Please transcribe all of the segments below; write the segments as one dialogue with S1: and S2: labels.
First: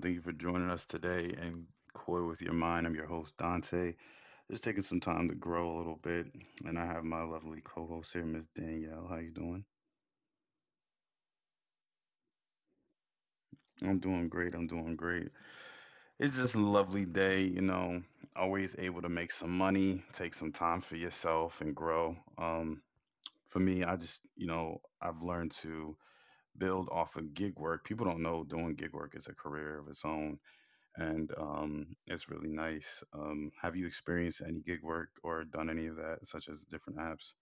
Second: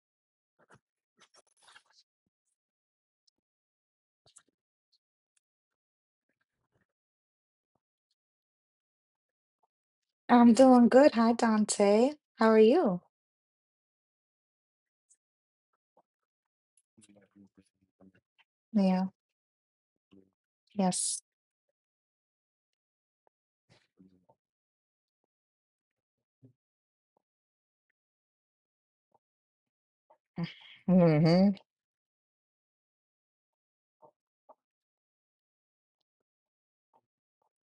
S1: Thank you for joining us today and Koi with Your Mind. I'm your host, Dante. Just taking some time to grow a little bit, and I have my lovely co-host here, Miss Danielle. How you doing?
S2: I'm doing good. Hi, Dante. How are you?
S1: I'm doing great. I'm doing great. It's just a lovely day, you know. Always
S2: Yeah,
S1: able to make some money, take some time for
S2: yes.
S1: yourself, and grow. For me, I just, you know, I've learned to build off of gig work. People don't know doing gig work is a career of its own. And
S2: hmm
S1: It's really nice. Have you experienced any gig work or done any of that, such as different apps?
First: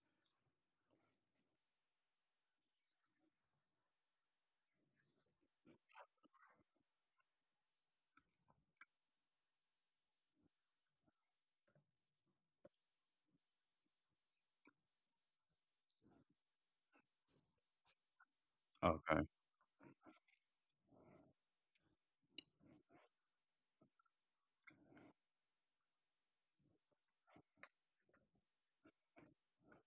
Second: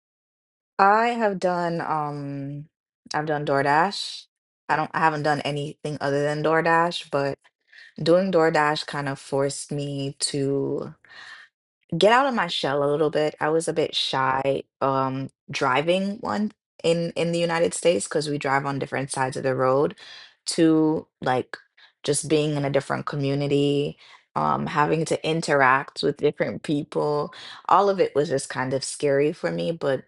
S2: I have done I've done DoorDash. I haven't done anything other than DoorDash, but doing DoorDash kind of forced me to get out of my shell a little bit. I was a bit shy driving one in the United States because we drive on different sides
S1: Okay.
S2: of the road to like just being in a different community, having to interact with different people. All of it was just kind of scary for me, but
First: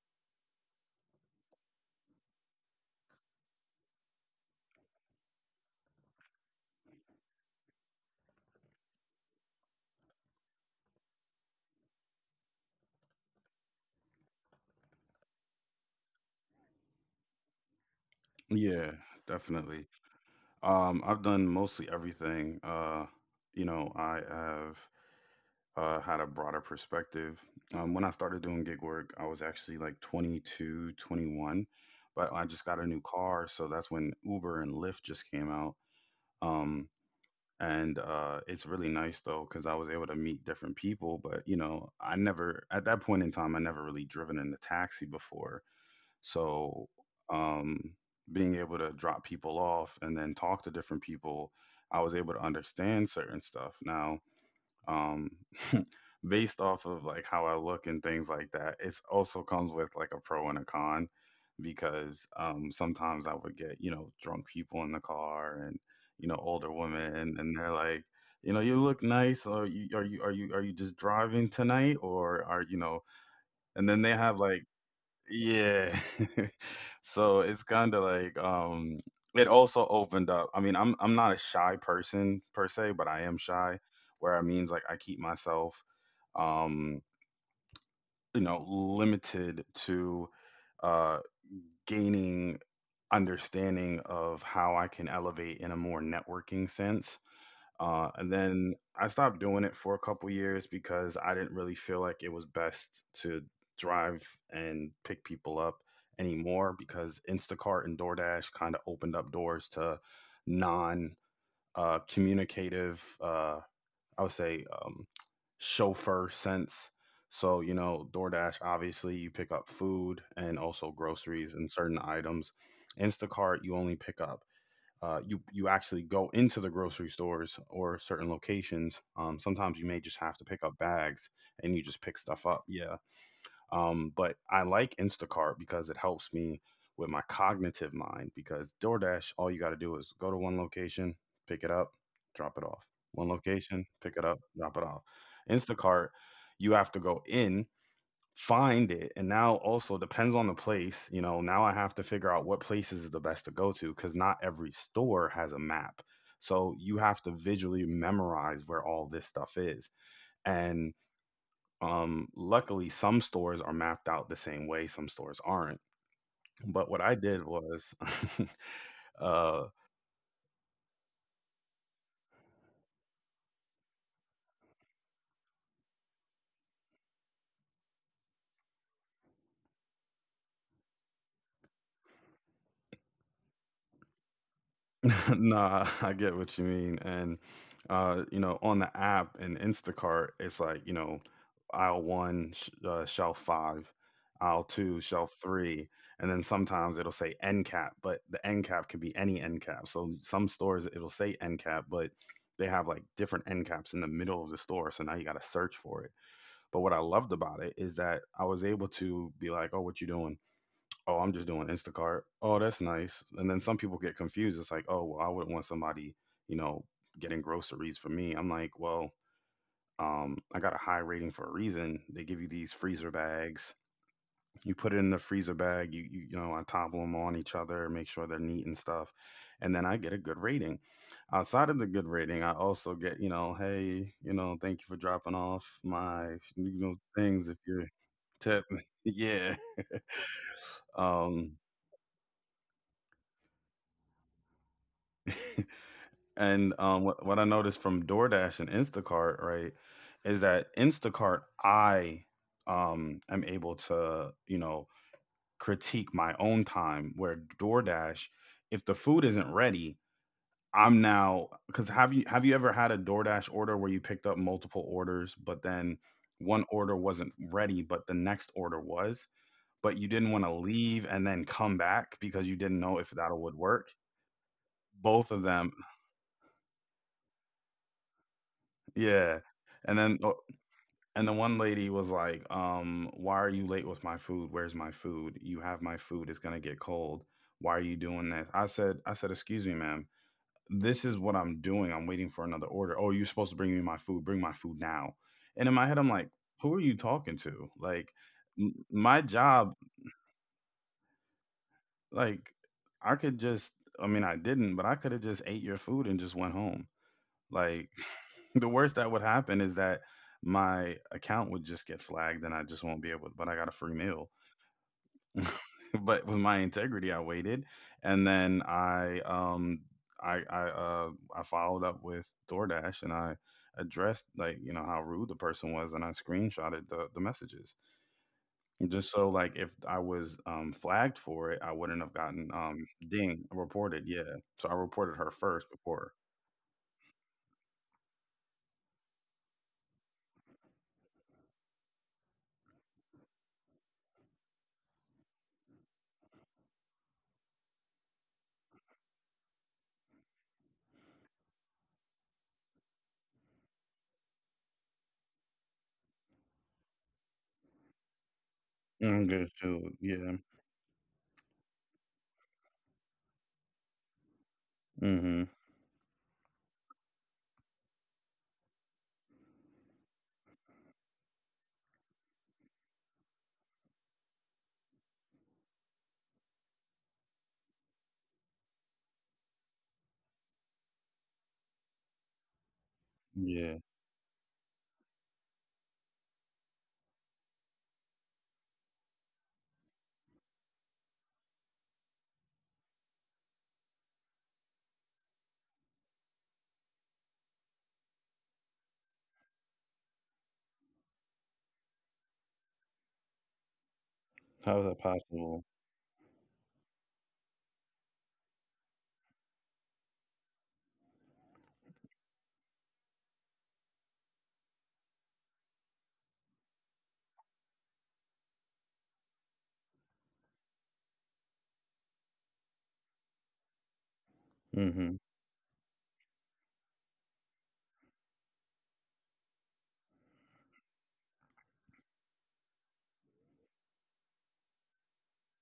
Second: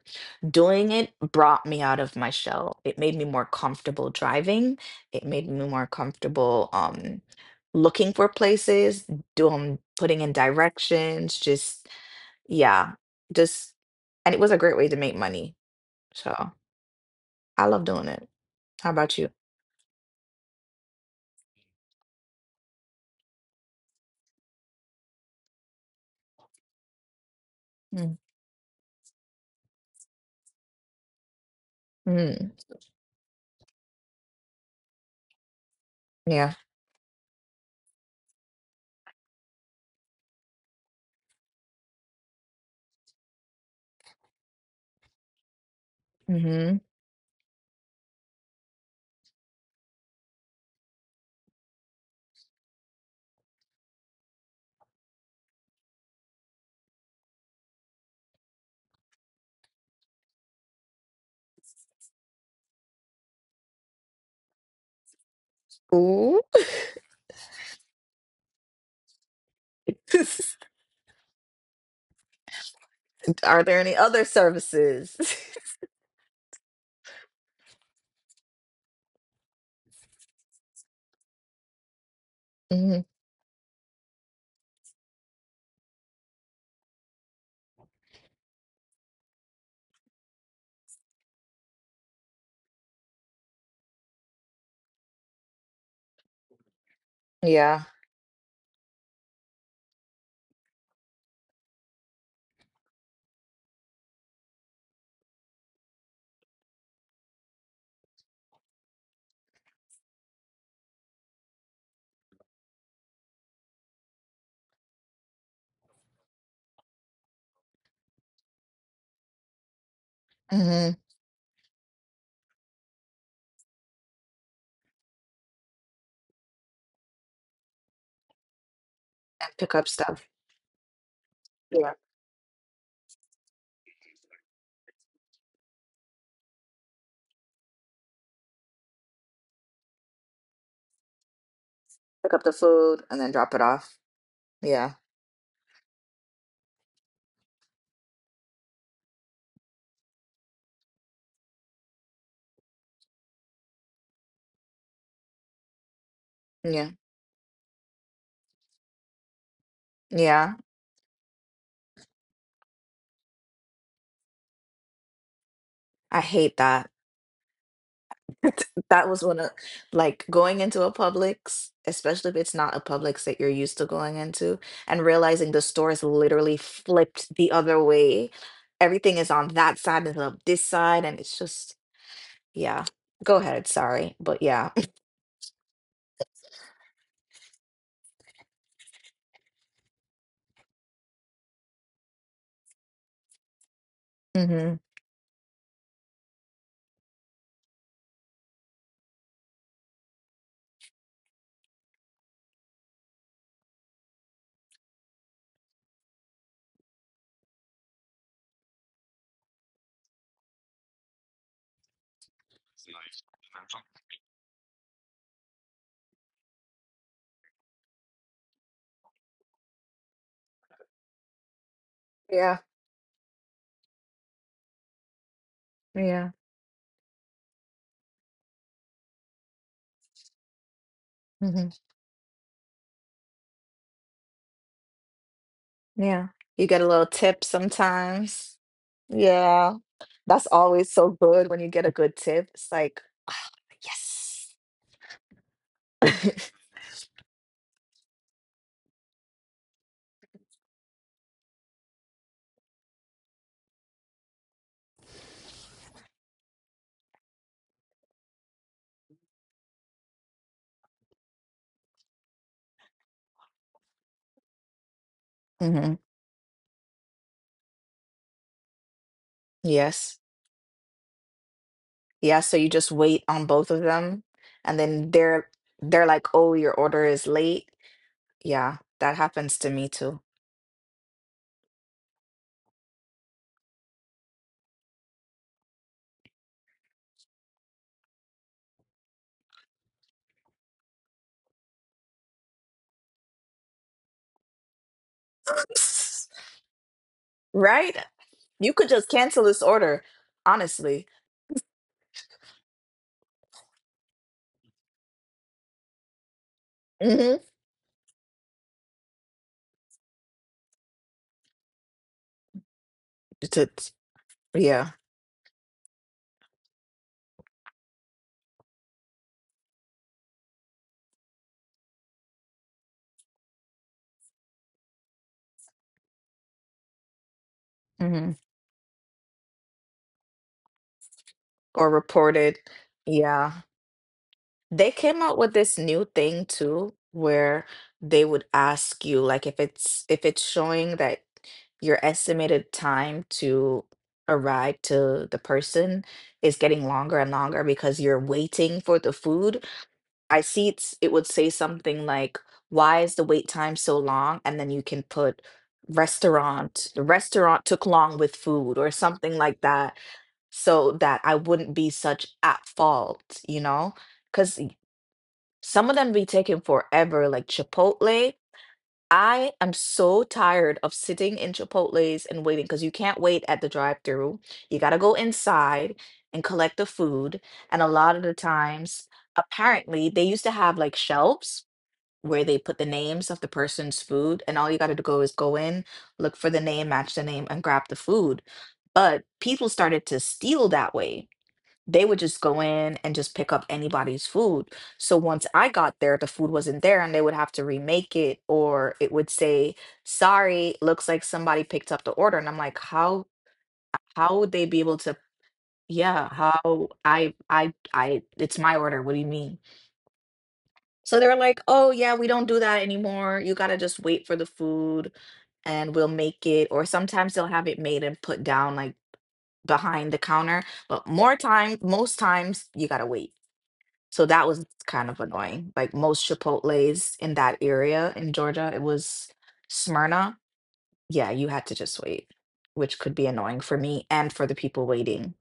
S2: doing it brought me out of my shell. It made me more comfortable driving. It made me more comfortable looking for places doing putting in directions, yeah, just. And it was a great way to make money. So I love doing it. How
S1: Yeah,
S2: about you?
S1: definitely. I've done mostly everything. You know, I have had a broader perspective. When I
S2: Mm.
S1: started doing gig work, I was actually like 22, 21, but I
S2: Mm.
S1: just got a new car, so that's when Uber and Lyft just came out.
S2: Yeah.
S1: Um, and It's really nice though because I was able to meet different people. But you know, I never at that point in time I never really driven in a taxi before, so
S2: Hmm.
S1: um, being able to drop people off and then talk to different people, I was able to understand certain stuff. Now um based off of like how I look and things like that. It's also comes with like a pro and a con because sometimes I would get, you know, drunk people in the car and you know,
S2: Ooh.
S1: older women and they're like, you know, you look nice or you are you just driving tonight or are you know
S2: Are
S1: and
S2: there
S1: then they
S2: any
S1: have
S2: other
S1: like
S2: services?
S1: yeah. So it's kind of like it also opened up. I mean, I'm not a shy person per se, but
S2: hmm
S1: I am shy where it means like I keep myself um, you know, limited to uh, gaining understanding of how I can elevate in a more networking sense.
S2: Yeah.
S1: And then I stopped doing it for a couple years because I didn't really feel like it was best to drive and pick people up anymore, because Instacart and DoorDash kind of opened up doors to non communicative I would say chauffeur sense. So, you know, DoorDash, obviously, you pick up food and
S2: hmm
S1: also
S2: And
S1: groceries and certain items. Instacart, you only pick up. You actually go into the grocery stores or certain locations.
S2: pick
S1: Sometimes
S2: up
S1: you may just
S2: stuff.
S1: have to pick up bags and you
S2: Yeah.
S1: just pick stuff up. Yeah, but I like Instacart because it helps me with my cognitive mind. Because DoorDash, all you got to do is go to one location, pick it up,
S2: Pick
S1: drop
S2: up
S1: it
S2: the
S1: off.
S2: food
S1: One
S2: and then drop it
S1: location, pick
S2: off.
S1: it up, drop it off.
S2: Yeah.
S1: Instacart, you have to go in, find it, and now also depends on the place. You know, now I have to figure out what places is the best to go to because not every store has a map. So you
S2: Yeah.
S1: have to visually memorize where all this stuff is.
S2: Yeah.
S1: And Luckily, some stores are mapped out the same way, some stores aren't.
S2: I hate
S1: But what
S2: that.
S1: I did was,
S2: That was one
S1: uh,
S2: of like going into a Publix, especially if it's not a Publix that you're used to going into, and realizing the store is literally flipped the other way. Everything is on that side and of this side, and it's just yeah. Go ahead, sorry, but yeah.
S1: nah, I get what you mean. And, you know, on the app and Instacart, it's like, you know, aisle one, shelf five, aisle
S2: Hmm.
S1: two, shelf three. And then sometimes it'll say end cap, but the end cap can be any end cap. So some stores, it'll say end cap, but they have like different end caps in the middle of the store. So now you got to search for it. But what I loved about it is that I was able to be like, oh, what you doing? Oh, I'm just doing Instacart. Oh, that's nice. And then some people get confused. It's like, oh, well, I wouldn't want somebody, you know, getting groceries for me. I'm like, well, I got a high rating for a reason. They give you these
S2: Yeah,
S1: freezer bags. You put it in the freezer bag. You
S2: yeah,
S1: know, I topple them on each other, make sure they're neat and stuff, and then I get a good rating. Outside of the
S2: hmm
S1: good rating, I also get, you know, hey, you know, thank you for dropping off my
S2: yeah.
S1: you
S2: You
S1: know
S2: get a little
S1: things if
S2: tip
S1: you're tip.
S2: sometimes.
S1: Yeah.
S2: Yeah, that's always so
S1: Um,
S2: good when you get a good tip. It's like, ah, yes.
S1: what I noticed from DoorDash and Instacart, right, is that Instacart, I am able to, you know, critique my own time. Where DoorDash, if the food isn't ready, I'm now because have you ever had a DoorDash order where you picked up multiple orders, but then
S2: Hmm.
S1: one order wasn't ready, but the next order was, but you didn't want
S2: Yes.
S1: to leave and then come back because you
S2: Yeah,
S1: didn't
S2: so you
S1: know if
S2: just
S1: that
S2: wait
S1: would
S2: on
S1: work
S2: both of them and
S1: both
S2: then
S1: of them.
S2: they're like, "Oh, your order is late." Yeah, that
S1: Yeah,
S2: happens to
S1: and
S2: me
S1: then o
S2: too.
S1: and the one lady was like, "Why are you late with my food? Where's my food? You have my food, it's gonna get cold. Why are you doing this?" I said, "Excuse me, ma'am. This is what I'm doing. I'm waiting for another order. Oh, you're supposed to bring me my food. Bring my food now." And in my head, I'm like, "Who are you talking to?" Like
S2: Right?
S1: m
S2: You could
S1: my
S2: just cancel
S1: job,
S2: this order, honestly.
S1: like I could just, I mean, I didn't, but I could have just ate your food and just went home.
S2: Mm-hmm.
S1: Like the worst that would happen is that my account would just get flagged and I just won't be able, but I got a
S2: It's,
S1: free
S2: it's-
S1: meal.
S2: Yeah.
S1: But with my integrity, I waited and then I followed up with DoorDash and I addressed like, you know, how rude the person was and I screenshotted the messages.
S2: Hmm.
S1: Just so like if I was flagged for it, I wouldn't have
S2: Or
S1: gotten
S2: report it.
S1: ding
S2: Yeah.
S1: reported. Yeah. So I
S2: They
S1: reported her
S2: came out
S1: first
S2: with this
S1: before.
S2: new thing too, where they would ask you like if it's showing that your estimated time to arrive to the person is getting longer and longer because you're waiting for the food. I see it would say something like, "Why is the wait time so long?" And then you can put the restaurant took long with food or
S1: Mm, good
S2: something like
S1: too.
S2: that,
S1: Yeah.
S2: so that I wouldn't be such at fault, you know? Because
S1: Mm-hmm.
S2: some of them be taking forever, like Chipotle. I am so tired of sitting in Chipotles and waiting because you can't wait at the drive-through. You got to go inside and collect the food. And a lot of the times, apparently, they used to have like shelves where they put the names of the
S1: Yeah.
S2: person's food, and all you got to go is go in, look for the name, match the name, and grab the food. But people started to steal that way they would just go in and just pick up anybody's food. So once I got there, the food wasn't there and they would have to remake it or it would say, "Sorry, looks like somebody picked up the order." And I'm like, how would
S1: How is
S2: they
S1: that
S2: be able to
S1: possible?
S2: yeah, how I it's my order. What do you mean?" So they're like, "Oh, yeah, we don't do that anymore. You got to just wait for the food and we'll make it." Or sometimes they'll have it made and put down like behind the counter, but more time most times you got to wait. So that was
S1: Mhm.
S2: kind of annoying. Like most Chipotle's in that area in Georgia, it was Smyrna. Yeah, you had to just wait, which could be annoying for me and for the people waiting.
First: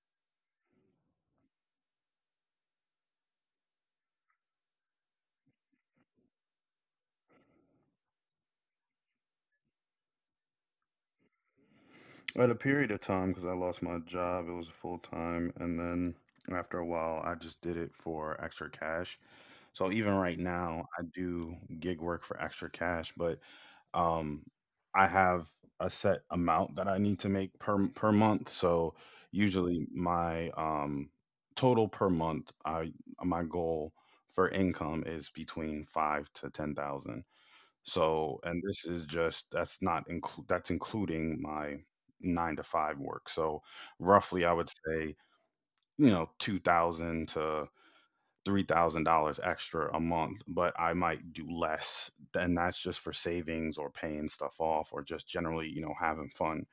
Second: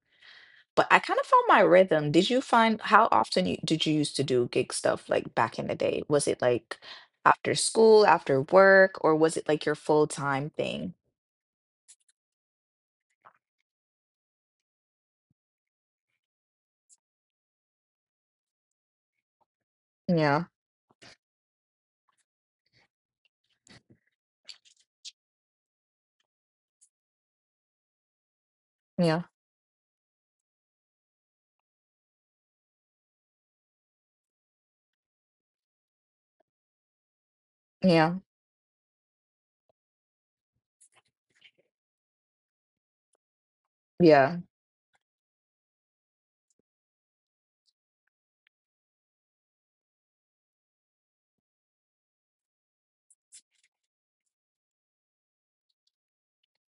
S2: But I kind of found my rhythm. Did you find how often did you used to do gig stuff like back in the day? Was it like after school, after work, or was it like your full-time thing?
S1: At a period of time, because I lost my job, it was full time, and then after a while, I just did it for extra cash. So even right
S2: Yeah,
S1: now, I do gig work for extra cash, but um, I have a set amount that I need to make per month. So
S2: yeah,
S1: usually, my total per month, I my goal for income is between 5 to 10 thousand.
S2: yeah,
S1: So, and this is just that's not inclu- that's including my nine to five work. So,
S2: yeah.
S1: roughly, I would say you know two thousand to three thousand dollars extra a month, but I might do less, and that's just for savings or paying stuff off or just generally, you know, having fun.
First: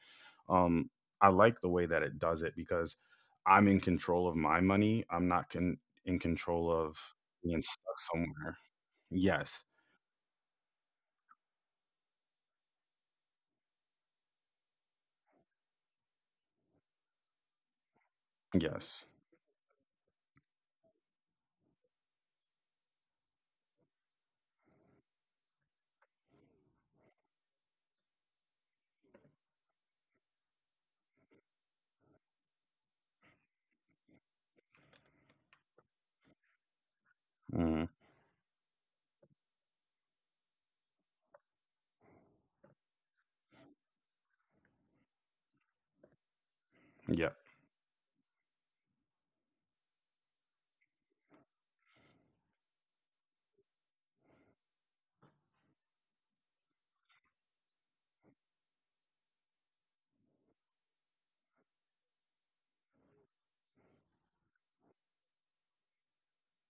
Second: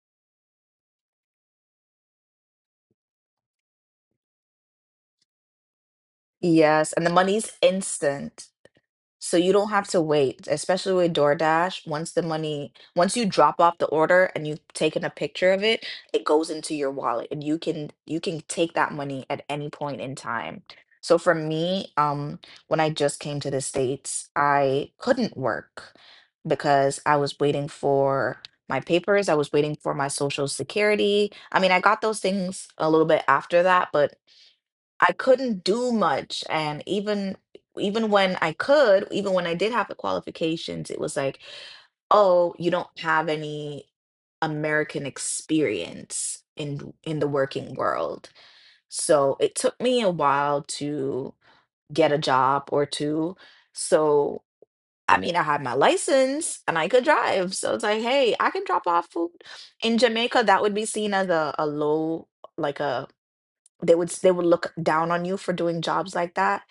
S1: Um, I like the way that it does it because I'm in control of my money. I'm not con- In control
S2: Yes,
S1: of
S2: and the money's
S1: being stuck
S2: instant.
S1: somewhere.
S2: So you
S1: Yes,
S2: don't have to wait, especially with DoorDash. Once you drop off the order and you've taken a picture of it, it goes into your wallet and you can take that
S1: yes,
S2: money at any point in time. So for me, when I just came to the States, I couldn't work because I was waiting for my papers, I was waiting for my social security. I mean, I got those things a little bit after that, but I couldn't do much. And even
S1: hmm,
S2: even when I could, even when I did have the qualifications, it was like, oh, you don't have any American experience in the working world. So it took me a while to get a job or two. So I mean, I had my license and I could drive. So it's like, hey, I can drop off food in Jamaica. That would be seen as a low, like a they would look down on you for doing jobs like that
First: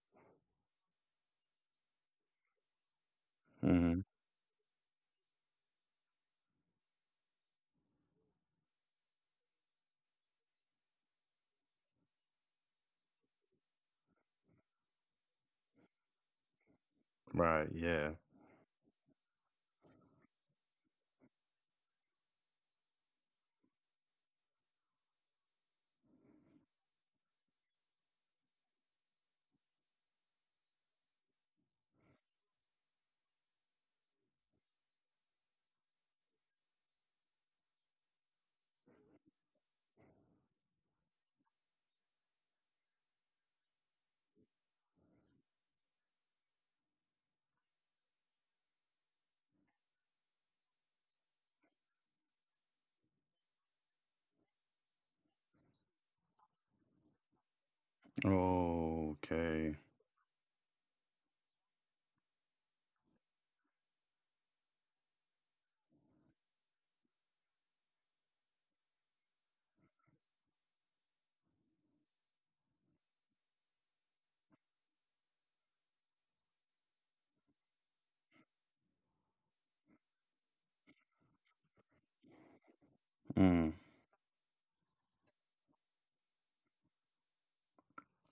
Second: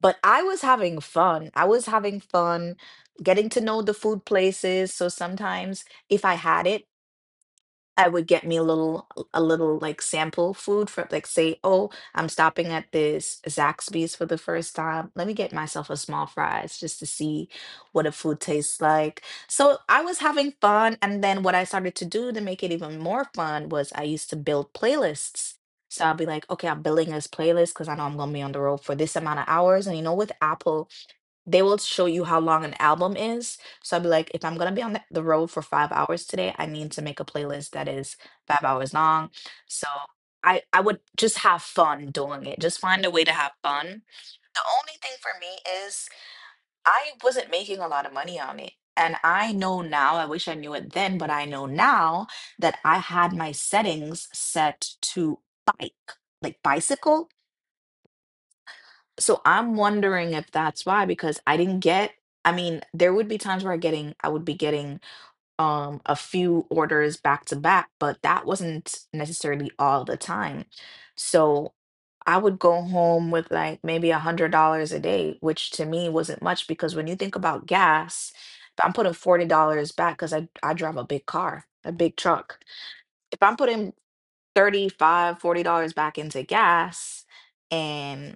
S2: but i was having fun getting to know the
S1: yeah.
S2: food places so sometimes if I had it I would get me a little like sample food from like say, oh, I'm stopping at this Zaxby's for the first time. Let me get myself a small fries just to see
S1: Right.
S2: what a
S1: Yeah.
S2: food tastes like. So I was having fun, and then what I started to do to make it even more fun was I used to build playlists. So I'll be like, okay, I'm building this playlist because I know I'm gonna be on the road for this amount of hours. And you know, with Apple, they will show you how long an album is. So I'd be like, if I'm gonna be on the road for 5 hours today, I need to make a playlist that is 5 hours long. So I would just have fun doing it. Just find a way to have fun. The only thing for me is I wasn't making a lot of money on it. And I know now, I wish I knew it then, but I know now that I had my settings set to bike, like bicycle. So I'm
S1: Okay.
S2: wondering if that's why, because I didn't get, I mean, there would be times where I would be getting a few orders back to back, but that wasn't necessarily all the time. So I would go home with like maybe $100 a day, which to me wasn't much because when you think about gas, if I'm putting $40 back because I drive a big car, a big truck. If I'm
S1: Mm,
S2: putting 35, $40 back into gas and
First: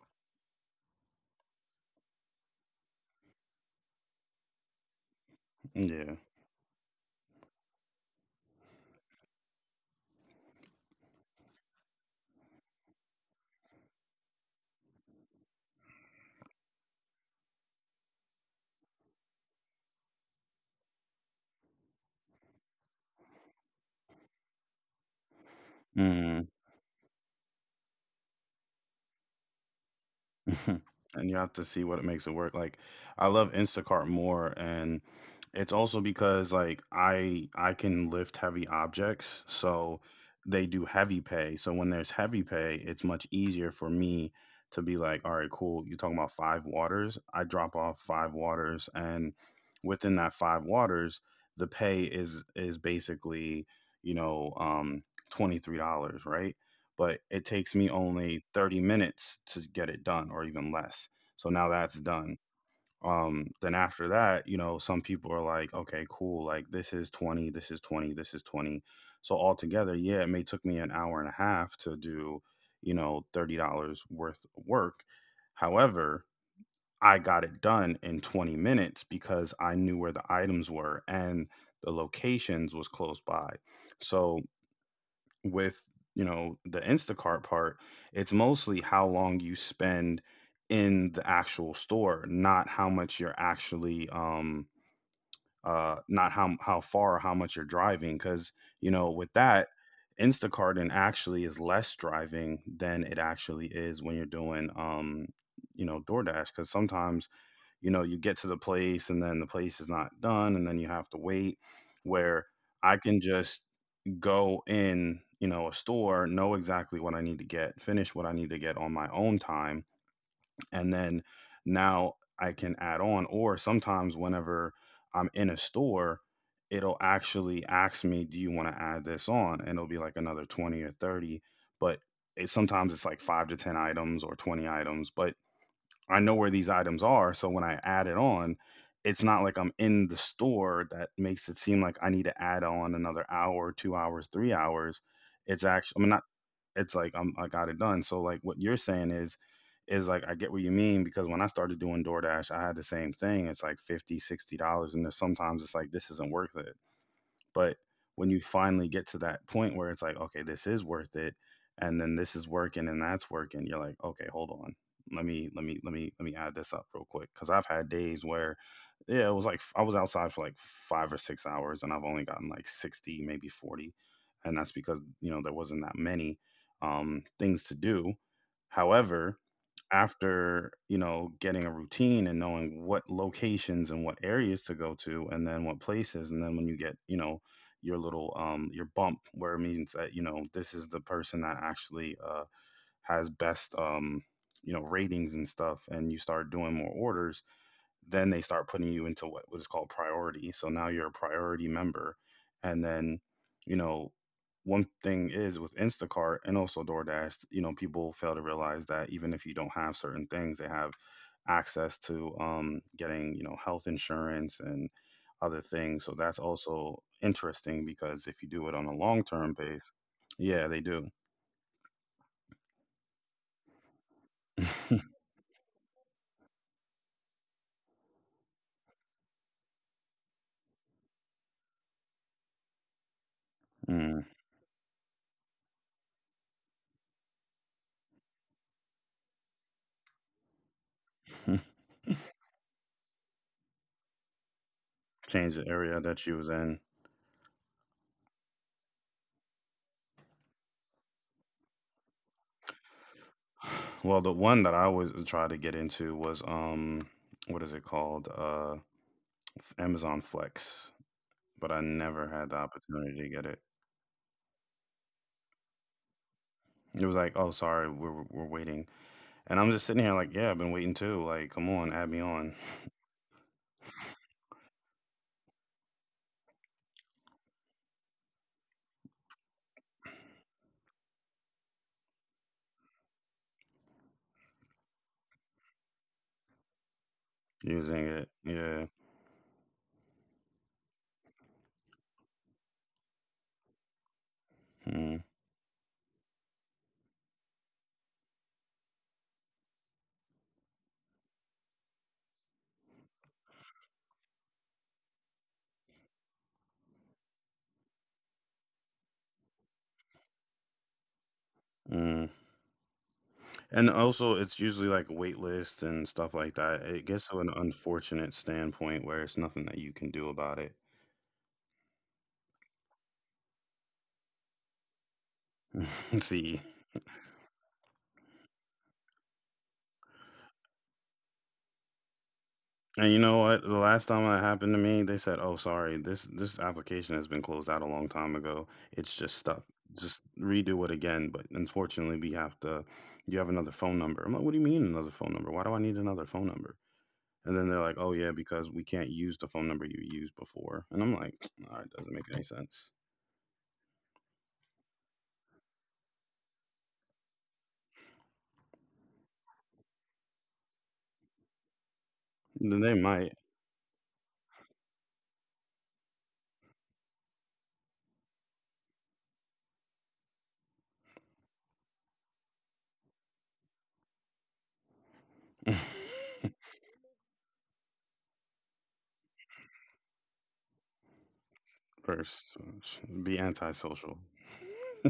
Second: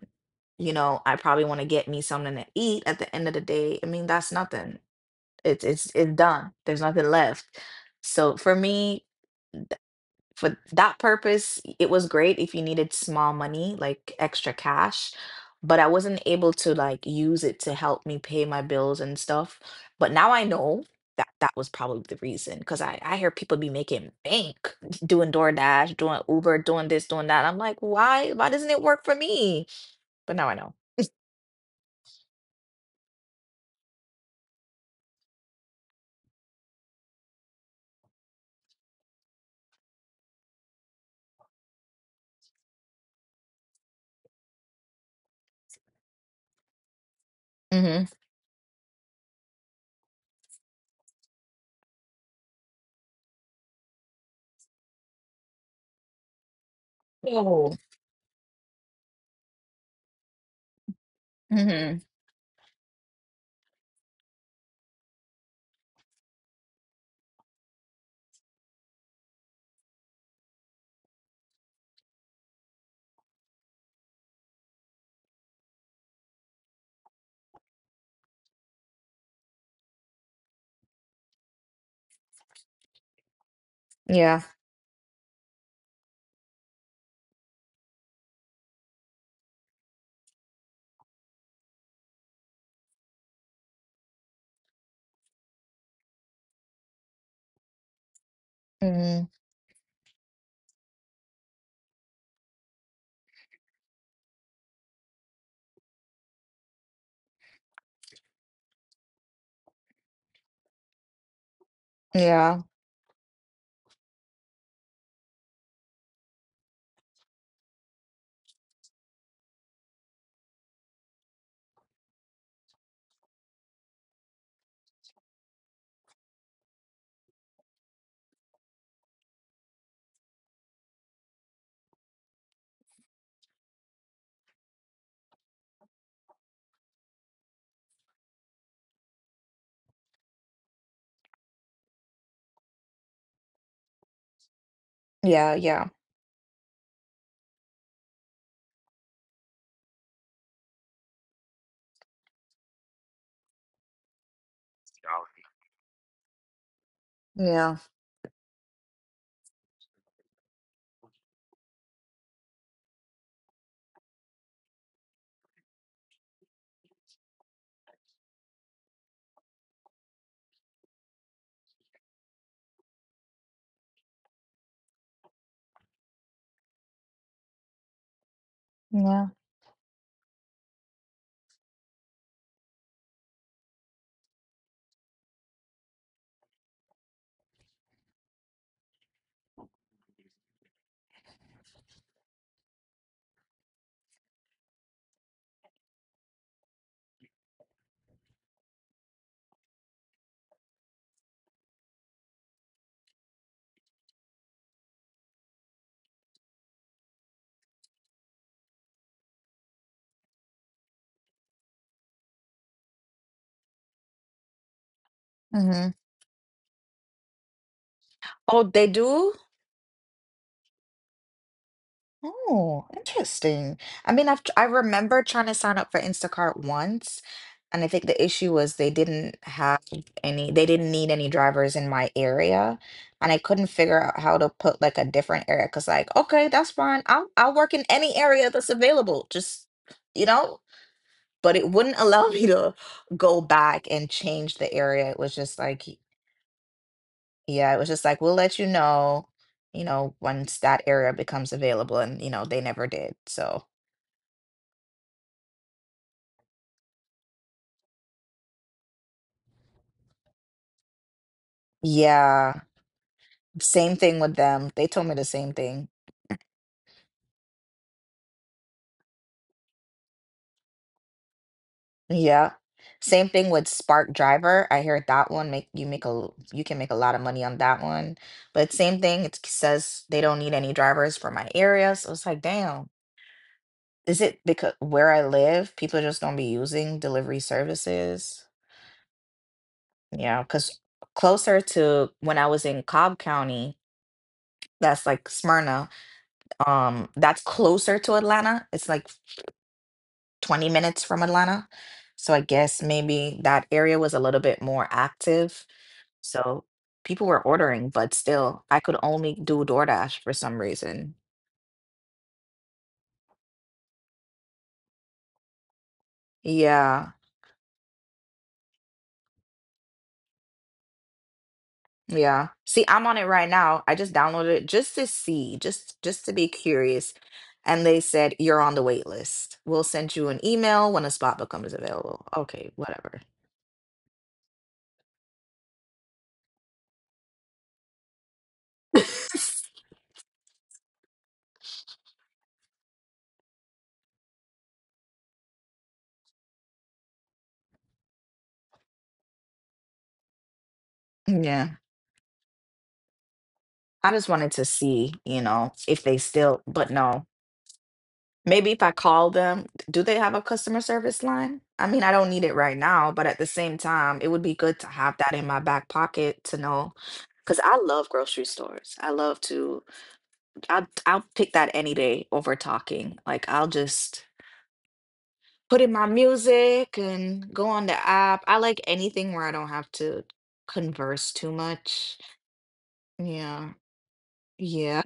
S2: you know I probably want to get me something to eat at the end of the day I mean that's nothing it's
S1: yeah.
S2: done there's nothing left so for me for that purpose, it was great if you needed small money, like extra cash, but I wasn't able to like use it to help me pay my bills and stuff. But now I know that that was probably the reason because I hear people be making bank doing DoorDash, doing
S1: Mm.
S2: Uber, doing this, doing that. I'm like, why? Why doesn't it work for me? But now I know.
S1: And you have to see what it makes it work. Like I love Instacart more, and it's also because like I can lift heavy objects, so they do heavy pay. So when there's heavy pay, it's much easier for me to be like, all right, cool. You're talking about five waters. I drop off
S2: Mm-hmm.
S1: five waters, and within that five waters, the pay is basically you know um $23, right? But it takes
S2: Oh.
S1: me only 30 minutes to get it done or even less. So now that's
S2: Mm-hmm.
S1: done. Then after that, you know, some people are like, okay, cool, like this is 20, this is 20, this is 20. So altogether, yeah, it may took me an hour and a half to do, you know, $30 worth of work. However, I got it done in 20 minutes because I knew where the items were and the locations was close by. So
S2: Yeah.
S1: with you know the Instacart part, it's mostly how long you spend in the actual store, not how much you're actually not how far or how much you're driving, because you know
S2: Mm-hmm.
S1: with that Instacart and actually is less driving than it actually is when you're doing you know DoorDash, because sometimes you know you get to the place and then the place is not done and then you have to wait, where
S2: Yeah.
S1: I can just go in, you know, a store, know exactly what I need to get, finish what I need to get on my own time, and then now I can add on, or sometimes whenever I'm in a store it'll actually ask me, do you want to add this on, and it'll be like another 20 or 30, but it, sometimes it's like 5 to 10 items or 20 items, but I know where these items are. So when I add it on, it's not like I'm in the store that makes it seem like I need to add on another hour, 2 hours, 3 hours.
S2: Yeah.
S1: It's
S2: Yeah.
S1: actually, I mean, not, it's like I got it done. So like what you're saying is like, I get what you mean because when I started doing DoorDash, I had the same thing. It's like 50, $60. And there's sometimes it's like, this isn't worth it. But
S2: Yeah.
S1: when you finally get to that point where it's like, okay, this is worth it, and then this is working and that's working, you're like, okay, hold on. Let me add this up real quick cuz I've had days where yeah, it was like I was outside for like 5 or 6 hours and I've only gotten like 60, maybe 40. And that's because, you know, there wasn't that many things to do.
S2: Yeah.
S1: However, after getting a routine and knowing what locations and what areas to go to and then what places and then when you get, you know, your little your bump where it means that, you know, this is the person that actually has best you know, ratings and stuff and you start doing more orders, then they start putting you into what was called priority. So now you're a priority member. And then, you know, one thing is with Instacart and also DoorDash, you know, people fail to realize that even if you don't have certain things, they have access to getting, you know, health insurance and other
S2: Mm-hmm.
S1: things. So that's also interesting because if you do
S2: Oh,
S1: it on a
S2: they
S1: long
S2: do?
S1: term base, yeah, they do.
S2: Oh, interesting. I remember trying to sign up for Instacart once, and I think the issue was they didn't have they didn't need any drivers in my area, and I couldn't figure out
S1: Mm.
S2: how to put like a different area. Cause like, okay, that's fine. I'll work in any area that's available. Just, you know, but it wouldn't allow me to go back and change the area. It was
S1: Change
S2: just
S1: the
S2: like.
S1: area that you was in.
S2: Yeah, it was just like, we'll let you know, once that area becomes available. And, you know, they never did. So,
S1: Well, the one that I always try to get into was what is it called? Amazon Flex, but I never had the
S2: yeah,
S1: opportunity to get it.
S2: same thing with them. They told me the same thing.
S1: It was like, oh, sorry, we're waiting, and I'm just sitting here like, yeah, I've been waiting too. Like, come on, add me on.
S2: Yeah. Same thing with Spark Driver. I heard that one make a you can make a lot of money on that one. But same thing, it says they don't need any drivers for my area. So it's like, damn, is it because where I live, people just don't be using delivery
S1: Using it,
S2: services?
S1: yeah.
S2: Yeah, because closer to when I was in Cobb County. That's
S1: Mm,
S2: like Smyrna. That's closer to Atlanta. It's like 20 minutes from Atlanta. So I guess maybe that area was a little bit more active. So people were ordering, but still, I could only do DoorDash for some reason.
S1: mm. And also, it's usually like wait list and stuff like that. It
S2: Yeah.
S1: gets to an unfortunate standpoint where it's nothing that you can do about it.
S2: Yeah. See, I'm on it right now. I just downloaded it just to see, just just to be
S1: See,
S2: curious. And they said you're on the wait list. We'll send you an email when a spot becomes available. Okay, whatever.
S1: and you know what? The last time that happened to me, they said, "Oh, sorry, this application has been closed out a long time ago. It's just stuck. Just redo it again." But unfortunately, we have to. You have another phone number. I'm like, "What do you mean another phone number? Why do I need another phone number?" And then they're like, "Oh yeah, because we can't use the phone number you used before." And I'm like, "All
S2: Yeah.
S1: right, doesn't make any sense."
S2: I just wanted to see, you know, if they still, but no. Maybe if I call them, do they have a customer service line? I mean, I don't need it right
S1: Then they
S2: now, but
S1: might
S2: at the same time, it would be good to have that in my back pocket to know. Because I love grocery stores. I love to, I'll pick that any day over talking. Like, I'll just put in my music and go on the app. I like anything where I don't have to converse too much.
S1: first be
S2: Yeah.
S1: antisocial
S2: Yeah.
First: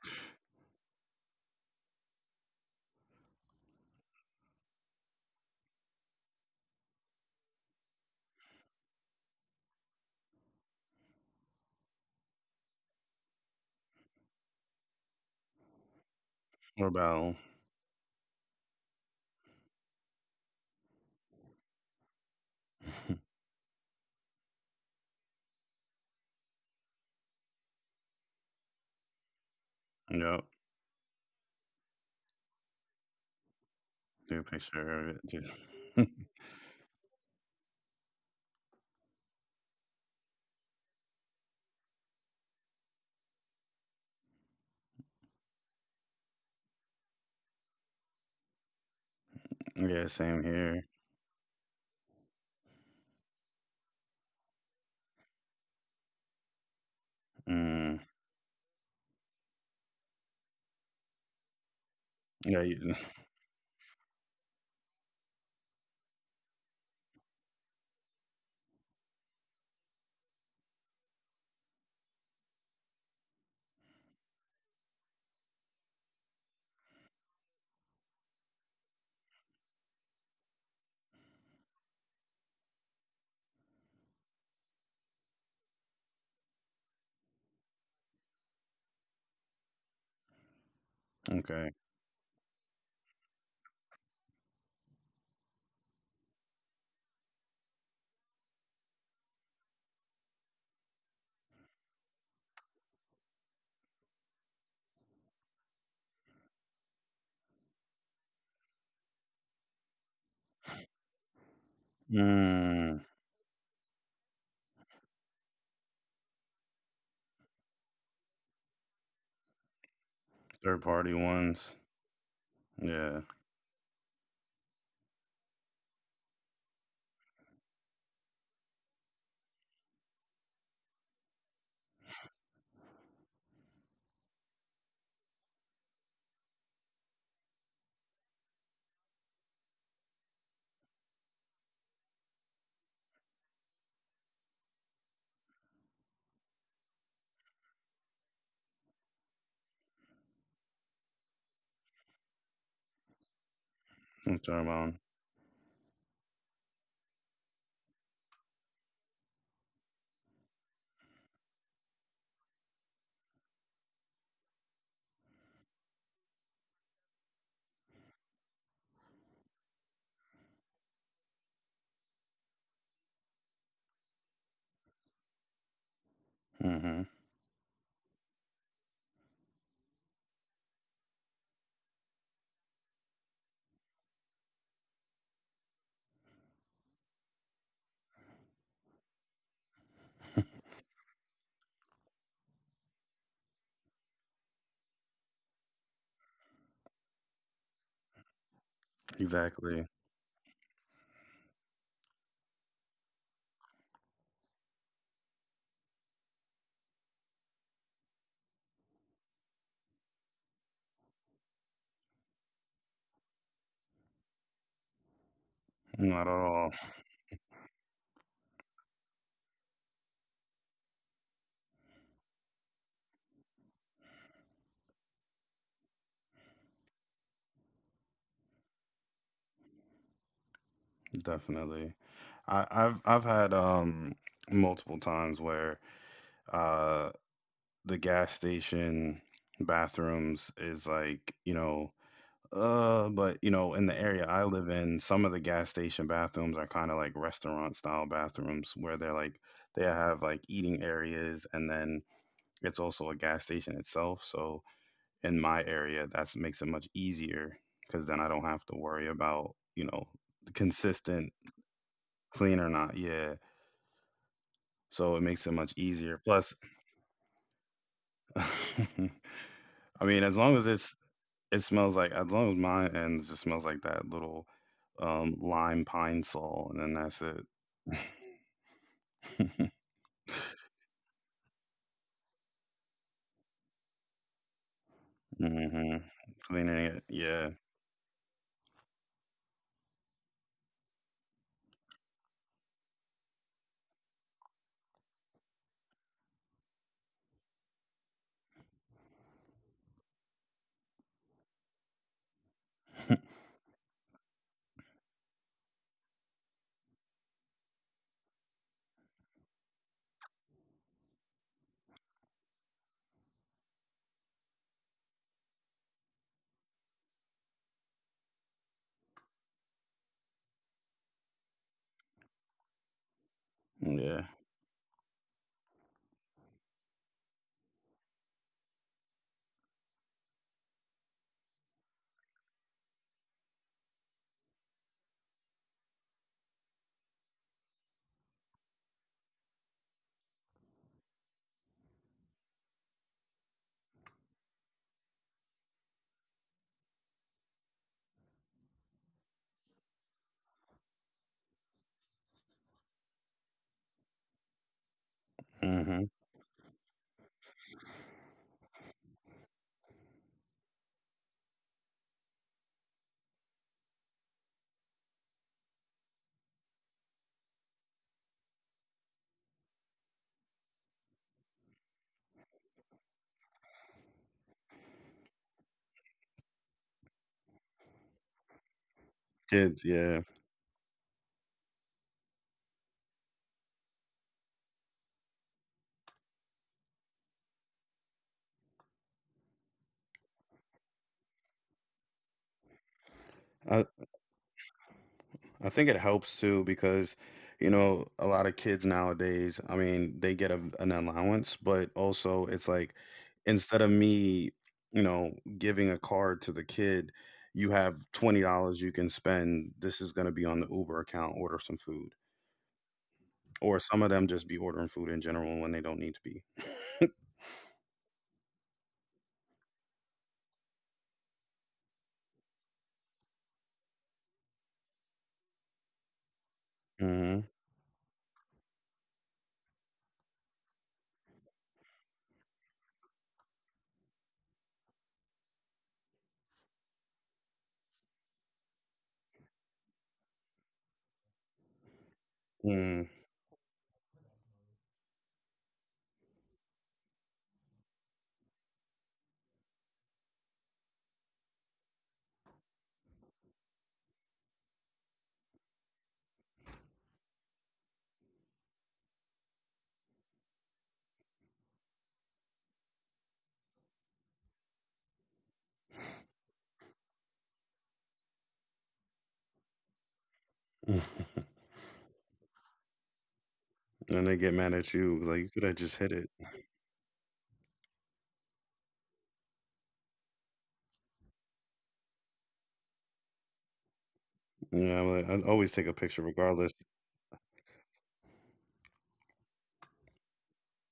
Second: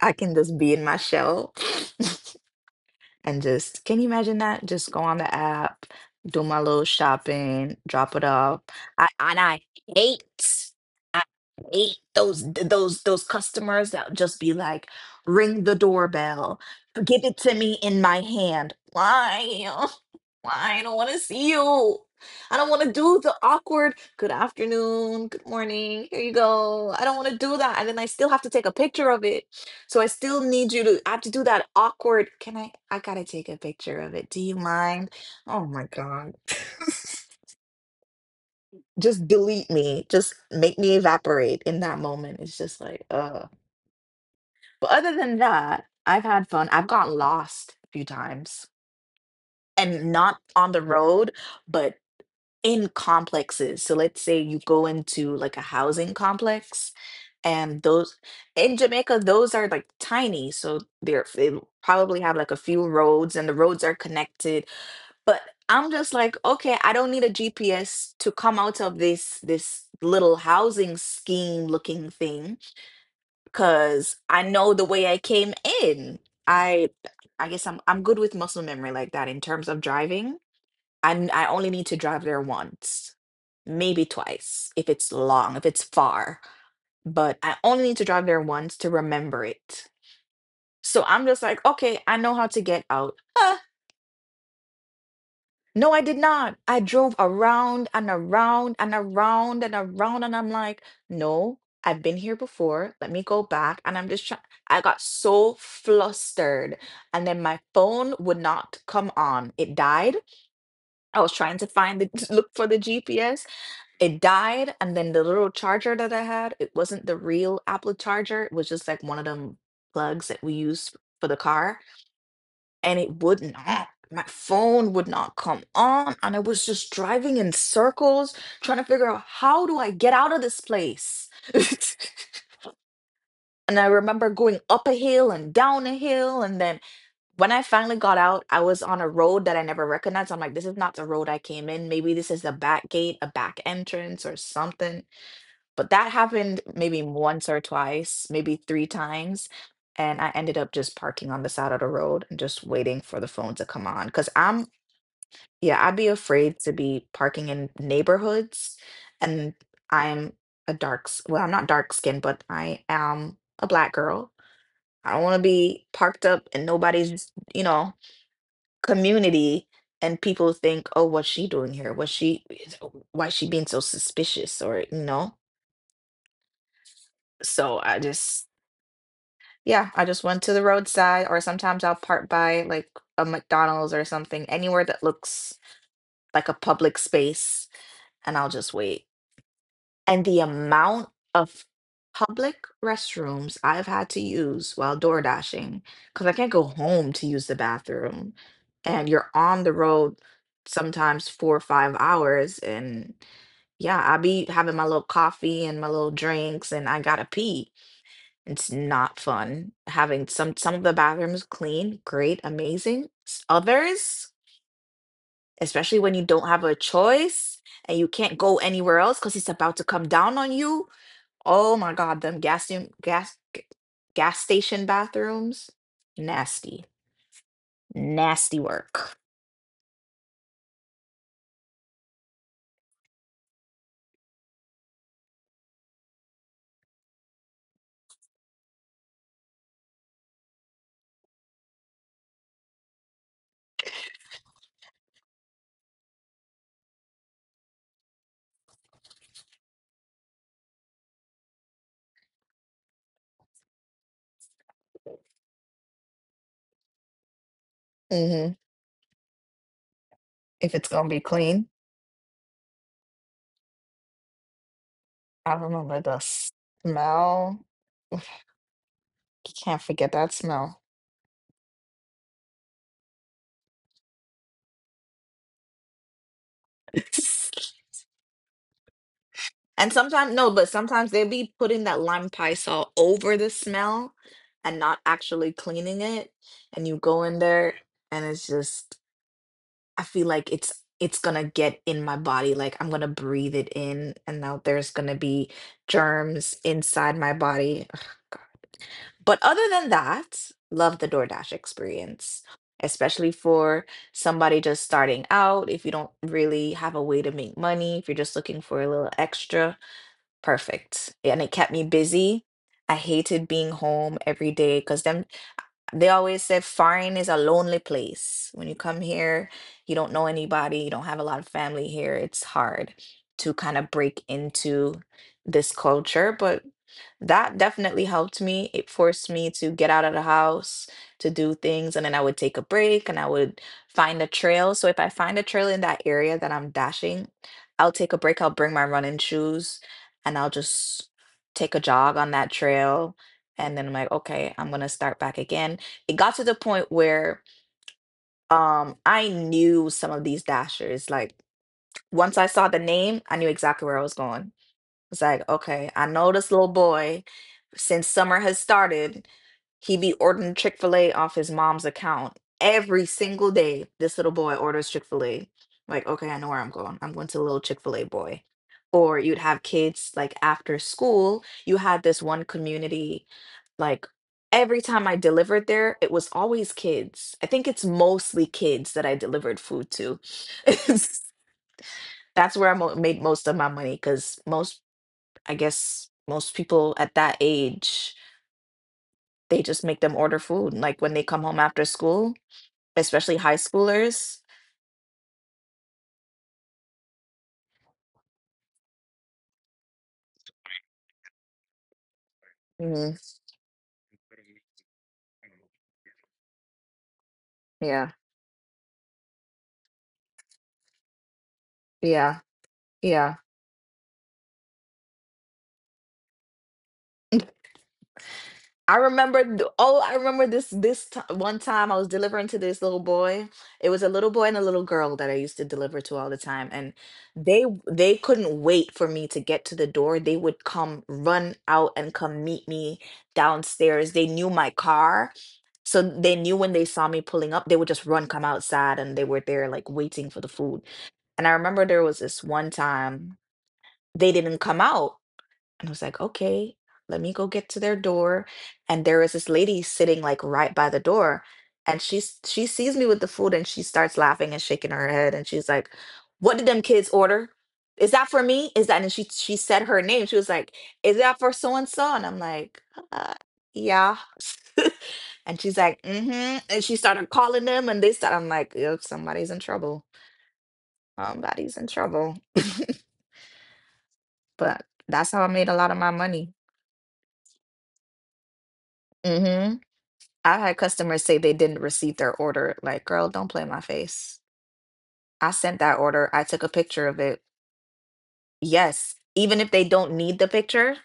S2: I can just be in my shell. And just can you imagine that? Just go on the app, do my little shopping, drop it off. I and I hate I hate those th- those customers that just be like, ring the doorbell,
S1: or
S2: give
S1: battle.
S2: it to me in my hand. Why? Why? I don't want to see you. I don't want to do the awkward good afternoon, good morning, here you go. I don't want to do that. And then I still have to take a picture of it, so I still
S1: Yep,
S2: need you to. I have to do that awkward. Can I? I gotta take a picture of it.
S1: do
S2: Do
S1: a
S2: you
S1: picture
S2: mind?
S1: of it too.
S2: Oh my God. Just delete me. Just make me evaporate in that moment. It's just like, But other than that, I've had fun. I've gotten lost a few times,
S1: Yeah,
S2: and not
S1: same
S2: on the
S1: here.
S2: road, but in complexes. So let's say you go into like a housing complex, and
S1: Mm.
S2: those in Jamaica, those are like tiny. So they probably have like a
S1: Yeah.
S2: few
S1: You,
S2: roads, and the roads are connected. But I'm just like, okay, I don't need a GPS to come out of this little housing scheme looking thing because I know the way I came in. I I guess I'm good with muscle memory like that in terms of driving. I only need to drive there once, maybe twice if it's long, if it's far, but I only need to drive there once to remember it. So I'm just like,
S1: okay.
S2: okay, I know how to get out. Huh, no, I did not. I drove around and around and around and around, and I'm like, no, I've been here before. Let me go back. And I'm just trying. I got so flustered, and then my phone would not come on. It died. I was trying to find the look for the
S1: Mm.
S2: GPS. It died, and then the little charger that I had, it wasn't the real Apple charger, it was just like one of them plugs that we
S1: Third
S2: use
S1: party
S2: for the
S1: ones.
S2: car, and it
S1: Yeah.
S2: would not, my phone would not come on, and I was just driving in circles trying to figure out how do I get out of this place. And I remember going up a hill and down a hill, and then when I finally got out I was on a road that I never recognized. I'm like, this is not the road I came in, maybe this is the back gate, a back entrance or something. But that happened maybe once or twice, maybe three times. And I ended up just parking on the side of the road and just waiting for the phone to come on.
S1: That's what I'm on.
S2: Yeah, I'd be afraid to be parking in neighborhoods. And I'm a well, I'm not dark skinned, but I am a black girl. I don't want to be parked up in nobody's, you know, community, and people think, oh, what's she doing here? What's she, why is she being so suspicious? Or, you know,
S1: Mm-hmm.
S2: so I just, yeah, I just went to the roadside, or sometimes I'll park by like a McDonald's or something, anywhere that looks like a public space, and I'll just wait. And the amount of public restrooms I've had to use while door dashing, because I can't go home to use the bathroom, and you're on the
S1: Exactly.
S2: road sometimes 4 or 5 hours, and yeah, I be having my little coffee and my little drinks, and I gotta pee. It's not fun having some of the bathrooms clean, great, amazing. Others, especially when you
S1: Not at
S2: don't have
S1: all.
S2: a choice and you can't go anywhere else because it's about to come down on you. Oh my God, them gas station bathrooms, nasty, nasty work.
S1: Definitely. I've had multiple times where uh the gas station bathrooms is like, you know, uh, but you know, in the area I live in, some of the gas station bathrooms are kind of like restaurant style bathrooms where they're like they have like eating areas and then it's also a gas station itself. So in my area, that makes it much easier because then I don't
S2: hmm
S1: have to worry about, you know,
S2: If it's gonna be
S1: consistent
S2: clean,
S1: clean or not. Yeah. So it makes it
S2: I
S1: much
S2: remember
S1: easier.
S2: the
S1: Plus,
S2: smell. You can't
S1: I
S2: forget
S1: mean,
S2: that
S1: as long as
S2: smell.
S1: it smells like, as long as mine ends just smells like that little lime pine sol, and then that's it.
S2: And sometimes, no, but sometimes they'll be putting that lime pie salt over the smell and not actually
S1: Hmm.
S2: cleaning it.
S1: Cleaning
S2: And you
S1: it.
S2: go in
S1: Yeah.
S2: there and I feel like it's gonna get in my body. Like I'm gonna breathe it in and now there's gonna be germs inside my body. Ugh, God. But other than that, love the DoorDash experience. Especially for somebody just starting out, if you don't really have a way to make money, if you're just looking for a little extra, perfect, and it kept me busy. I hated being home every day because them they always said foreign is a lonely place. When you come here, you don't know anybody, you don't have a lot of family here. It's hard to kind of break
S1: Yeah.
S2: into this culture, but that definitely helped me. It forced me to get out of the house, to do things, and then I would take a break and I would find a trail. So if I find a trail in that area that I'm dashing, I'll take a break. I'll bring my running shoes and I'll just take a jog on that trail. And then I'm like, okay, I'm gonna start back again. It got to the point where I knew some of these dashers. Like once I saw the name, I knew exactly where I was going. It's like, okay,
S1: Hmm.
S2: I know this little boy since summer has started. He be ordering Chick fil A off his mom's account every single day. This little boy orders Chick fil A. Like, okay, I know where I'm going. I'm going to little Chick fil A boy. Or you'd have kids like after school, you had this one community, like every time I delivered there, it was always kids. I think it's mostly kids that I delivered
S1: Kids,
S2: food
S1: yeah.
S2: to. It's- That's where I made most of my money because most, I guess, most people at that age they just make them order food, like, when they come home after school, especially high
S1: I,
S2: schoolers.
S1: I think it helps too because, you know, a lot of kids nowadays, I mean, they get an allowance, but also it's like
S2: Mhm,
S1: instead of me, you know, giving a card to the kid, you have
S2: yeah,
S1: $20 you can spend. This is going to be on the Uber account, order some food.
S2: yeah, yeah.
S1: Or some of them just be ordering food in general when they don't need to be.
S2: I remember th oh, I remember this this ti one time I was delivering to this little boy. It was a little boy and a little girl that I used to deliver to all the time, and
S1: Hmm.
S2: they couldn't wait for me to get to the door. They would come run out and come meet me downstairs. They knew my car, so they knew when they saw me pulling up, they would just run, come outside, and they were there, like, waiting for the food. And I remember there was this one
S1: Mm.
S2: time they didn't come out. And I was like, okay, let me go get to their door. And there was this lady sitting like right by the door. And she sees me with the food and she starts laughing and shaking her head. And she's like, what did them kids order? Is that for me? Is that, and she said her name. She was like, is that for so and so? And I'm like, uh, yeah. And she's like, mm-hmm. And she started calling them and they started, I'm like, "Yup, somebody's in trouble. Somebody's in trouble."
S1: And they get
S2: But
S1: mad at
S2: that's
S1: you.
S2: how I
S1: Like, you
S2: made a
S1: could have
S2: lot of
S1: just
S2: my
S1: hit it.
S2: money. hmm I had customers say they didn't receive their order. Like, girl, don't play in my face.
S1: Yeah, I'm like,
S2: I
S1: I
S2: sent
S1: always
S2: that
S1: take a
S2: order.
S1: picture
S2: I took a
S1: regardless.
S2: picture of it. Yes, even if they don't need the picture,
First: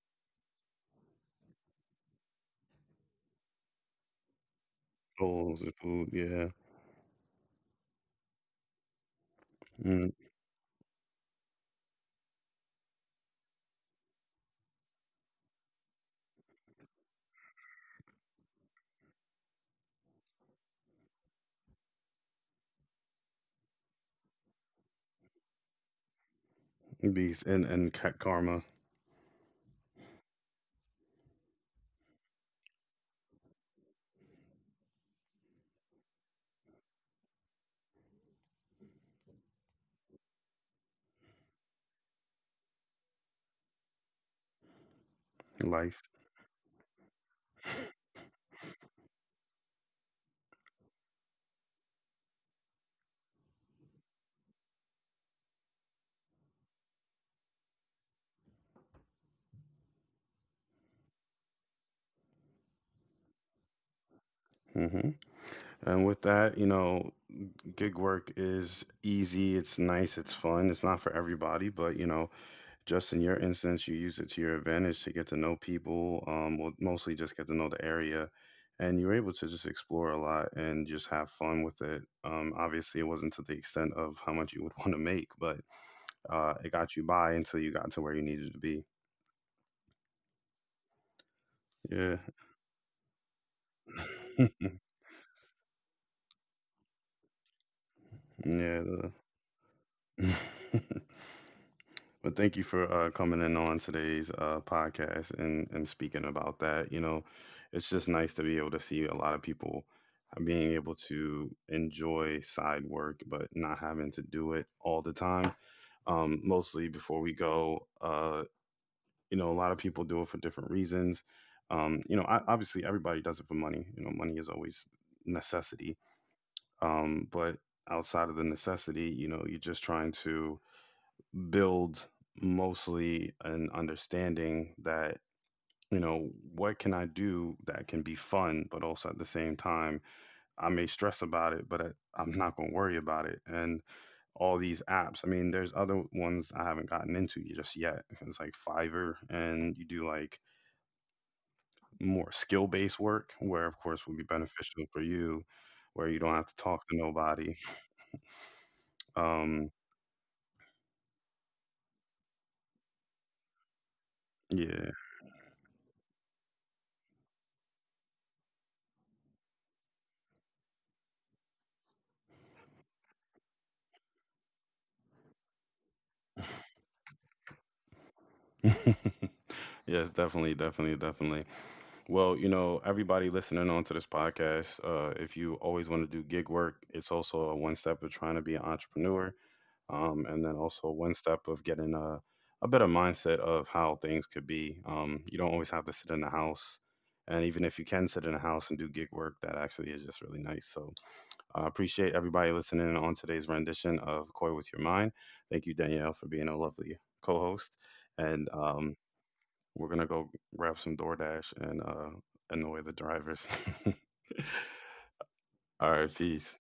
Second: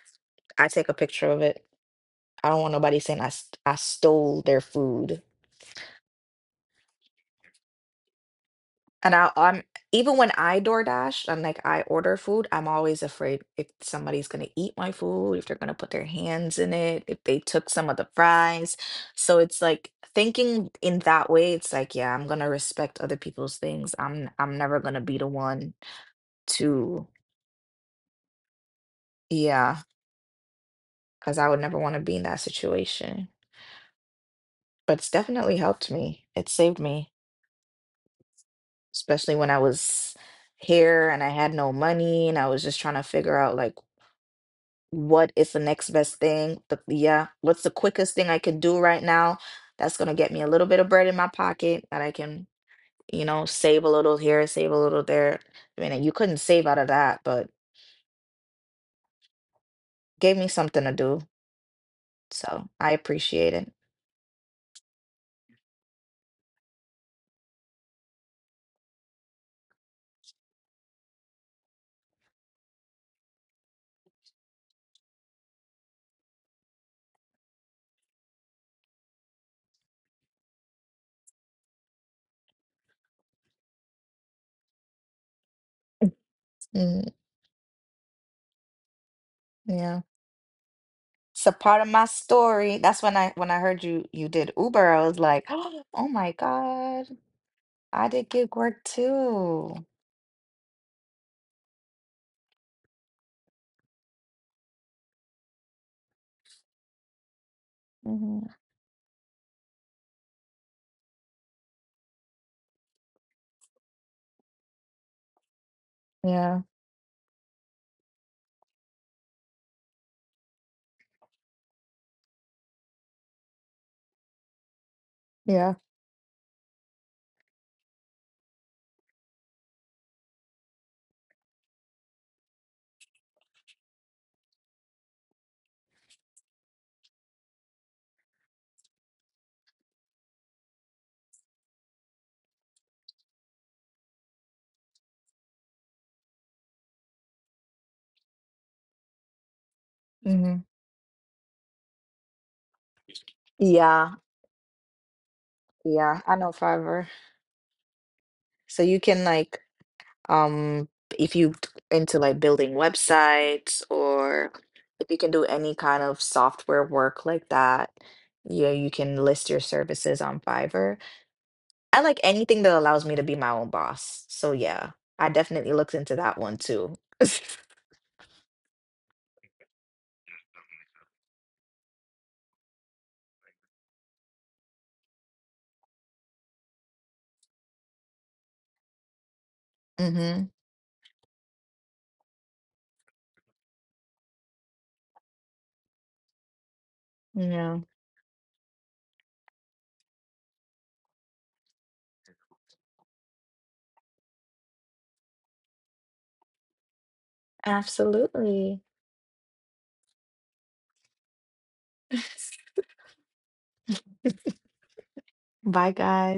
S2: I take a picture of it. I don't want nobody saying I I stole their food.
S1: Oh, the food, yeah.
S2: I'm
S1: Mm.
S2: even when I DoorDash and like I order food, I'm always afraid if somebody's gonna eat my food, if they're gonna put their hands in it, if they took some of the fries. So it's like thinking in that way, it's like, yeah, I'm gonna respect other people's things. I'm never gonna be the one to,
S1: Beast and ca- karma
S2: yeah, because I would never want to be in that situation. But it's definitely helped me. It saved me, especially when I was here and I had no money and I was just trying to figure out like what is the next
S1: life.
S2: best thing? Yeah, what's the quickest thing I can do right now that's going to get me a little bit of bread in my pocket that I can, you know, save a little here, save a little there. I mean, you couldn't save out of that, but gave me something to do. So I appreciate it.
S1: Hmm. And with that, you know, gig work is easy. It's nice. It's fun. It's not for everybody, but you know, just in your instance, you use it to your advantage to get to know people. Well, mostly just get to know the area, and you're able to just explore a lot and just have fun with it. Obviously, it wasn't to the extent of how much you would want to make, but it got you
S2: Mm,
S1: by until you got to where you needed to be.
S2: yeah. It's a part of
S1: Yeah.
S2: my story. That's when I heard you did Uber, I was like, oh my God, I did gig work
S1: Yeah.
S2: too.
S1: the- Well, thank you for coming in on today's podcast and speaking about that. You know, it's just nice to be
S2: Hmm.
S1: able to see a lot of people being able to enjoy side work, but not having to do it all the time.
S2: Yeah,
S1: Mostly before we go, you know, a lot of people do it for different reasons. You know, obviously everybody does it for money. You know, money is always
S2: yeah.
S1: necessity. But outside of the necessity, you know, you're just trying to build mostly an understanding that, you know, what can I do that can be fun but also at the same time I may stress about it but I'm not going to worry about it. And all these apps, I mean, there's other ones I haven't gotten into just yet. It's like Fiverr and you do like
S2: Hmm.
S1: more skill based work where of course would be
S2: Yeah.
S1: beneficial for you where you don't
S2: Yeah,
S1: have to
S2: I know
S1: talk to
S2: Fiverr.
S1: nobody.
S2: So you can
S1: um
S2: like um if you into like building websites or
S1: yeah.
S2: if you can do any kind of software work like that, yeah, you can list your services on Fiverr. I like anything that allows me to be my own boss. So yeah, I definitely looked into that one too.
S1: Yes, definitely. Well, you know, everybody listening on to this podcast, if you always want to do gig work, it's also a one step of trying to be an entrepreneur, and then
S2: Mm-hmm.
S1: also one step of getting a better mindset of how things could be. You don't always have to sit in the house, and even if you
S2: Yeah.
S1: can sit in the house and do gig work, that actually is just really nice. So I appreciate everybody listening on today's rendition of Koi with Your Mind. Thank you, Danielle, for being a lovely co-host, and
S2: Absolutely.
S1: we're gonna go grab some DoorDash and annoy the drivers. All right, peace.